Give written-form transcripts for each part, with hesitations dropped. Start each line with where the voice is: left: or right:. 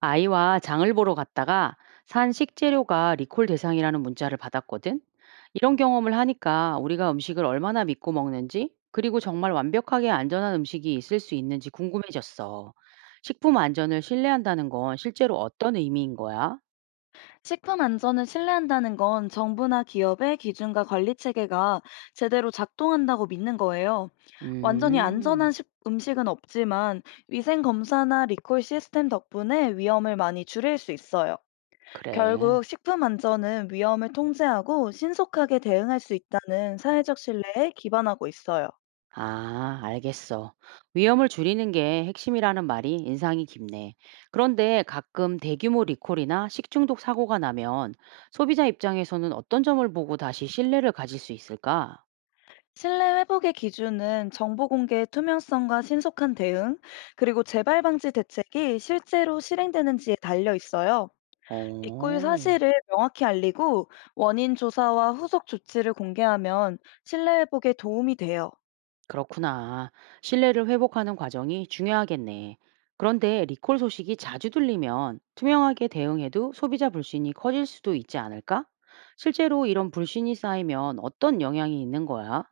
right: 아이와 장을 보러 갔다가 산 식재료가 리콜 대상이라는 문자를 받았거든. 이런 경험을 하니까 우리가 음식을 얼마나 믿고 먹는지, 그리고 정말 완벽하게 안전한 음식이 있을 수 있는지 궁금해졌어. 식품 안전을 신뢰한다는 건 실제로 어떤 의미인 거야?
left: 식품 안전을 신뢰한다는 건 정부나 기업의 기준과 관리 체계가 제대로 작동한다고 믿는 거예요. 완전히
right: 음,
left: 안전한 음식은 없지만 위생 검사나 리콜 시스템 덕분에 위험을 많이 줄일 수 있어요.
right: 그래.
left: 결국 식품 안전은 위험을 통제하고 신속하게 대응할 수 있다는 사회적 신뢰에 기반하고 있어요.
right: 아, 알겠어. 위험을 줄이는 게 핵심이라는 말이 인상이 깊네. 그런데 가끔 대규모 리콜이나 식중독 사고가 나면 소비자 입장에서는 어떤 점을 보고 다시 신뢰를 가질 수 있을까?
left: 신뢰 회복의 기준은 정보 공개의 투명성과 신속한 대응, 그리고 재발 방지 대책이 실제로 실행되는지에 달려 있어요. 리콜
right: 어,
left: 사실을 명확히 알리고 원인 조사와 후속 조치를 공개하면 신뢰 회복에 도움이 돼요.
right: 그렇구나. 신뢰를 회복하는 과정이 중요하겠네. 그런데 리콜 소식이 자주 들리면 투명하게 대응해도 소비자 불신이 커질 수도 있지 않을까? 실제로 이런 불신이 쌓이면 어떤 영향이 있는 거야?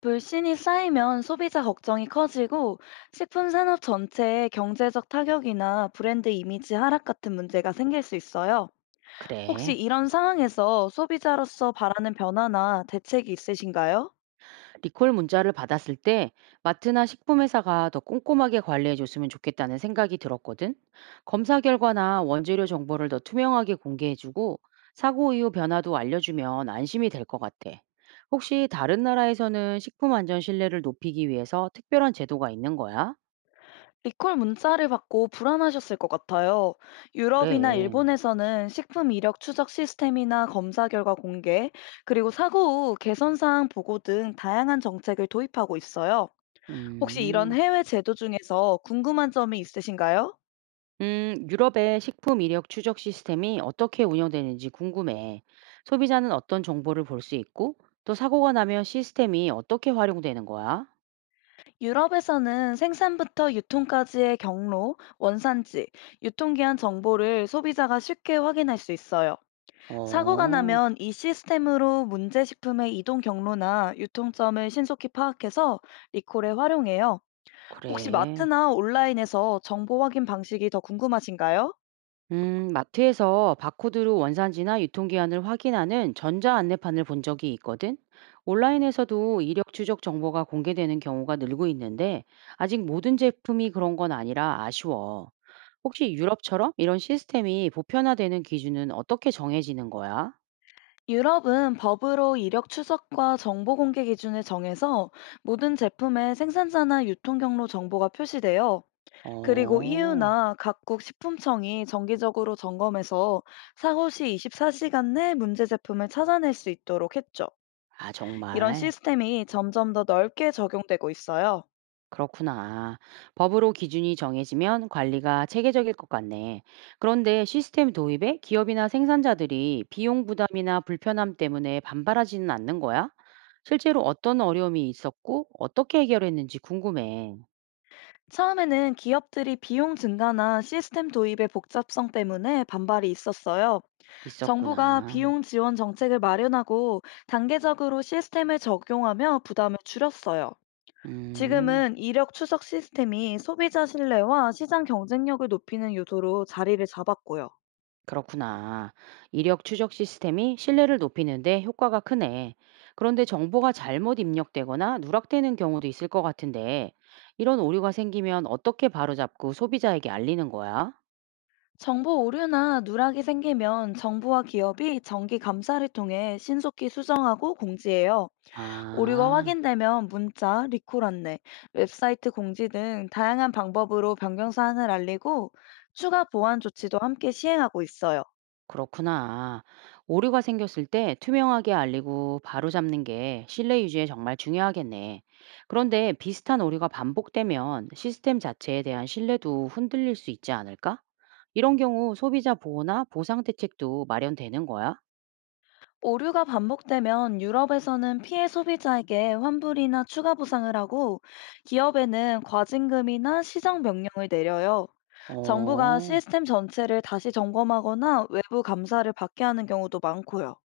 left: 불신이 쌓이면 소비자 걱정이 커지고 식품 산업 전체에 경제적 타격이나 브랜드 이미지 하락 같은 문제가 생길 수 있어요. 혹시
right: 그래.
left: 이런 상황에서 소비자로서 바라는 변화나 대책이 있으신가요?
right: 리콜 문자를 받았을 때 마트나 식품회사가 더 꼼꼼하게 관리해줬으면 좋겠다는 생각이 들었거든. 검사 결과나 원재료 정보를 더 투명하게 공개해주고 사고 이후 변화도 알려주면 안심이 될 것 같아. 혹시 다른 나라에서는 식품 안전 신뢰를 높이기 위해서 특별한 제도가 있는 거야?
left: 리콜 문자를 받고 불안하셨을 것 같아요. 유럽이나
right: 그래.
left: 일본에서는 식품 이력 추적 시스템이나 검사 결과 공개, 그리고 사고 후 개선 사항 보고 등 다양한 정책을 도입하고 있어요. 혹시 이런
right: 음.
left: 해외 제도 중에서 궁금한 점이 있으신가요?
right: 유럽의 식품 이력 추적 시스템이 어떻게 운영되는지 궁금해. 소비자는 어떤 정보를 볼 수 있고, 또 사고가 나면 시스템이 어떻게 활용되는 거야?
left: 유럽에서는 생산부터 유통까지의 경로, 원산지, 유통기한 정보를 소비자가 쉽게 확인할 수 있어요. 사고가
right: 어,
left: 나면 이 시스템으로 문제 식품의 이동 경로나 유통점을 신속히 파악해서 리콜에 활용해요. 혹시
right: 그래.
left: 마트나 온라인에서 정보 확인 방식이 더 궁금하신가요?
right: 마트에서 바코드로 원산지나 유통기한을 확인하는 전자 안내판을 본 적이 있거든. 온라인에서도 이력 추적 정보가 공개되는 경우가 늘고 있는데, 아직 모든 제품이 그런 건 아니라 아쉬워. 혹시 유럽처럼 이런 시스템이 보편화되는 기준은 어떻게 정해지는 거야?
left: 유럽은 법으로 이력 추적과 정보 공개 기준을 정해서 모든 제품의 생산자나 유통 경로 정보가 표시돼요. 그리고
right: 어,
left: EU나 각국 식품청이 정기적으로 점검해서 사고 시 24시간 내 문제 제품을 찾아낼 수 있도록 했죠.
right: 아,
left: 이런
right: 정말.
left: 시스템이 점점 더 넓게 적용되고 있어요.
right: 그렇구나. 법으로 기준이 정해지면 관리가 체계적일 것 같네. 그런데 시스템 도입에 기업이나 생산자들이 비용 부담이나 불편함 때문에 반발하지는 않는 거야? 실제로 어떤 어려움이 있었고 어떻게 해결했는지 궁금해.
left: 처음에는 기업들이 비용 증가나 시스템 도입의 복잡성 때문에 반발이 있었어요. 정부가
right: 있었구나.
left: 비용 지원 정책을 마련하고 단계적으로 시스템을 적용하며 부담을 줄였어요.
right: 음.
left: 지금은 이력 추적 시스템이 소비자 신뢰와 시장 경쟁력을 높이는 요소로 자리를 잡았고요.
right: 그렇구나. 이력 추적 시스템이 신뢰를 높이는데 효과가 크네. 그런데 정보가 잘못 입력되거나 누락되는 경우도 있을 것 같은데, 이런 오류가 생기면 어떻게 바로잡고 소비자에게 알리는 거야?
left: 정보 오류나 누락이 생기면 정부와 기업이 정기 감사를 통해 신속히 수정하고 공지해요. 오류가
right: 아.
left: 확인되면 문자, 리콜 안내, 웹사이트 공지 등 다양한 방법으로 변경 사항을 알리고 추가 보안 조치도 함께 시행하고 있어요.
right: 그렇구나. 오류가 생겼을 때 투명하게 알리고 바로 잡는 게 신뢰 유지에 정말 중요하겠네. 그런데 비슷한 오류가 반복되면 시스템 자체에 대한 신뢰도 흔들릴 수 있지 않을까? 이런 경우 소비자 보호나 보상 대책도 마련되는 거야?
left: 오류가 반복되면 유럽에서는 피해 소비자에게 환불이나 추가 보상을 하고 기업에는 과징금이나 시정 명령을 내려요. 정부가
right: 어.
left: 시스템 전체를 다시 점검하거나 외부 감사를 받게 하는 경우도 많고요.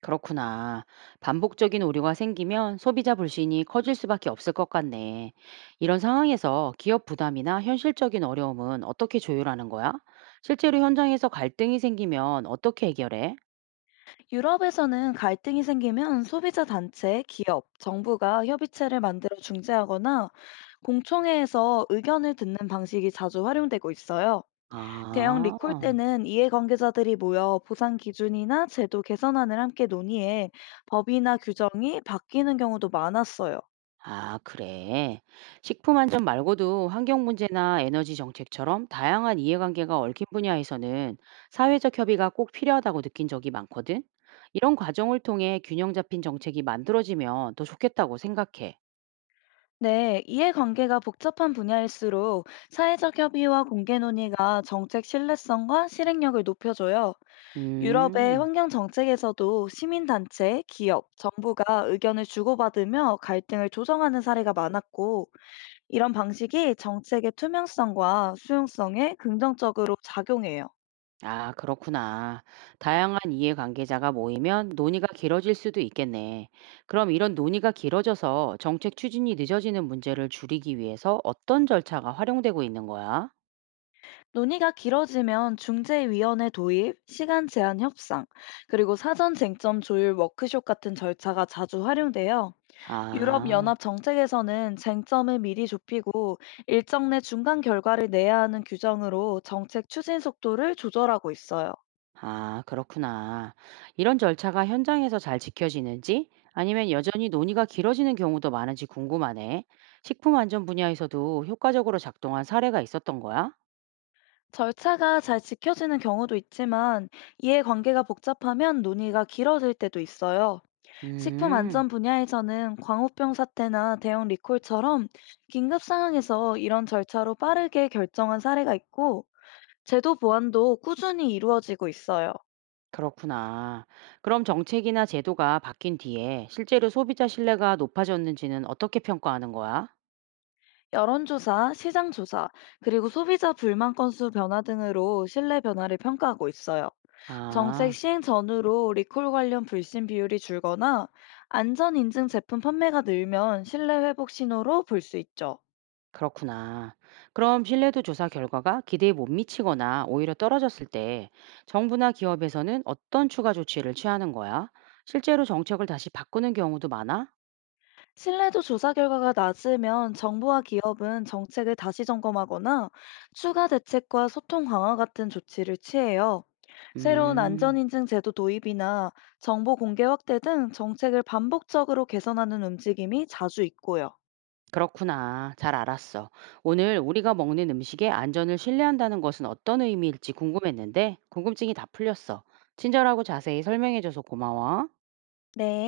right: 그렇구나. 반복적인 오류가 생기면 소비자 불신이 커질 수밖에 없을 것 같네. 이런 상황에서 기업 부담이나 현실적인 어려움은 어떻게 조율하는 거야? 실제로 현장에서 갈등이 생기면 어떻게 해결해?
left: 유럽에서는 갈등이 생기면 소비자 단체, 기업, 정부가 협의체를 만들어 중재하거나 공청회에서 의견을 듣는 방식이 자주 활용되고 있어요. 대형
right: 아,
left: 리콜 때는 이해관계자들이 모여 보상 기준이나 제도 개선안을 함께 논의해 법이나 규정이 바뀌는 경우도 많았어요.
right: 아, 그래. 식품 안전 말고도 환경 문제나 에너지 정책처럼 다양한 이해관계가 얽힌 분야에서는 사회적 협의가 꼭 필요하다고 느낀 적이 많거든. 이런 과정을 통해 균형 잡힌 정책이 만들어지면 더 좋겠다고 생각해.
left: 네, 이해관계가 복잡한 분야일수록 사회적 협의와 공개 논의가 정책 신뢰성과 실행력을 높여줘요. 유럽의
right: 음.
left: 환경 정책에서도 시민단체, 기업, 정부가 의견을 주고받으며 갈등을 조정하는 사례가 많았고, 이런 방식이 정책의 투명성과 수용성에 긍정적으로 작용해요.
right: 아, 그렇구나. 다양한 이해관계자가 모이면 논의가 길어질 수도 있겠네. 그럼 이런 논의가 길어져서 정책 추진이 늦어지는 문제를 줄이기 위해서 어떤 절차가 활용되고 있는 거야?
left: 논의가 길어지면 중재위원회 도입, 시간 제한 협상, 그리고 사전 쟁점 조율 워크숍 같은 절차가 자주 활용돼요.
right: 아,
left: 유럽연합 정책에서는 쟁점을 미리 좁히고 일정 내 중간 결과를 내야 하는 규정으로 정책 추진 속도를 조절하고 있어요.
right: 아, 그렇구나. 이런 절차가 현장에서 잘 지켜지는지 아니면 여전히 논의가 길어지는 경우도 많은지 궁금하네. 식품 안전 분야에서도 효과적으로 작동한 사례가 있었던 거야?
left: 절차가 잘 지켜지는 경우도 있지만 이해관계가 복잡하면 논의가 길어질 때도 있어요. 식품
right: 음.
left: 안전 분야에서는 광우병 사태나 대형 리콜처럼 긴급 상황에서 이런 절차로 빠르게 결정한 사례가 있고 제도 보완도 꾸준히 이루어지고 있어요.
right: 그렇구나. 그럼 정책이나 제도가 바뀐 뒤에 실제로 소비자 신뢰가 높아졌는지는 어떻게 평가하는 거야?
left: 여론조사, 시장조사, 그리고 소비자 불만 건수 변화 등으로 신뢰 변화를 평가하고 있어요.
right: 아,
left: 정책 시행 전후로 리콜 관련 불신 비율이 줄거나 안전 인증 제품 판매가 늘면 신뢰 회복 신호로 볼 수 있죠.
right: 그렇구나. 그럼 신뢰도 조사 결과가 기대에 못 미치거나 오히려 떨어졌을 때 정부나 기업에서는 어떤 추가 조치를 취하는 거야? 실제로 정책을 다시 바꾸는 경우도 많아?
left: 신뢰도 조사 결과가 낮으면 정부와 기업은 정책을 다시 점검하거나 추가 대책과 소통 강화 같은 조치를 취해요. 새로운
right: 음.
left: 안전인증 제도 도입이나 정보 공개 확대 등 정책을 반복적으로 개선하는 움직임이 자주 있고요.
right: 그렇구나. 잘 알았어. 오늘 우리가 먹는 음식의 안전을 신뢰한다는 것은 어떤 의미일지 궁금했는데, 궁금증이 다 풀렸어. 친절하고 자세히 설명해줘서 고마워.
left: 네.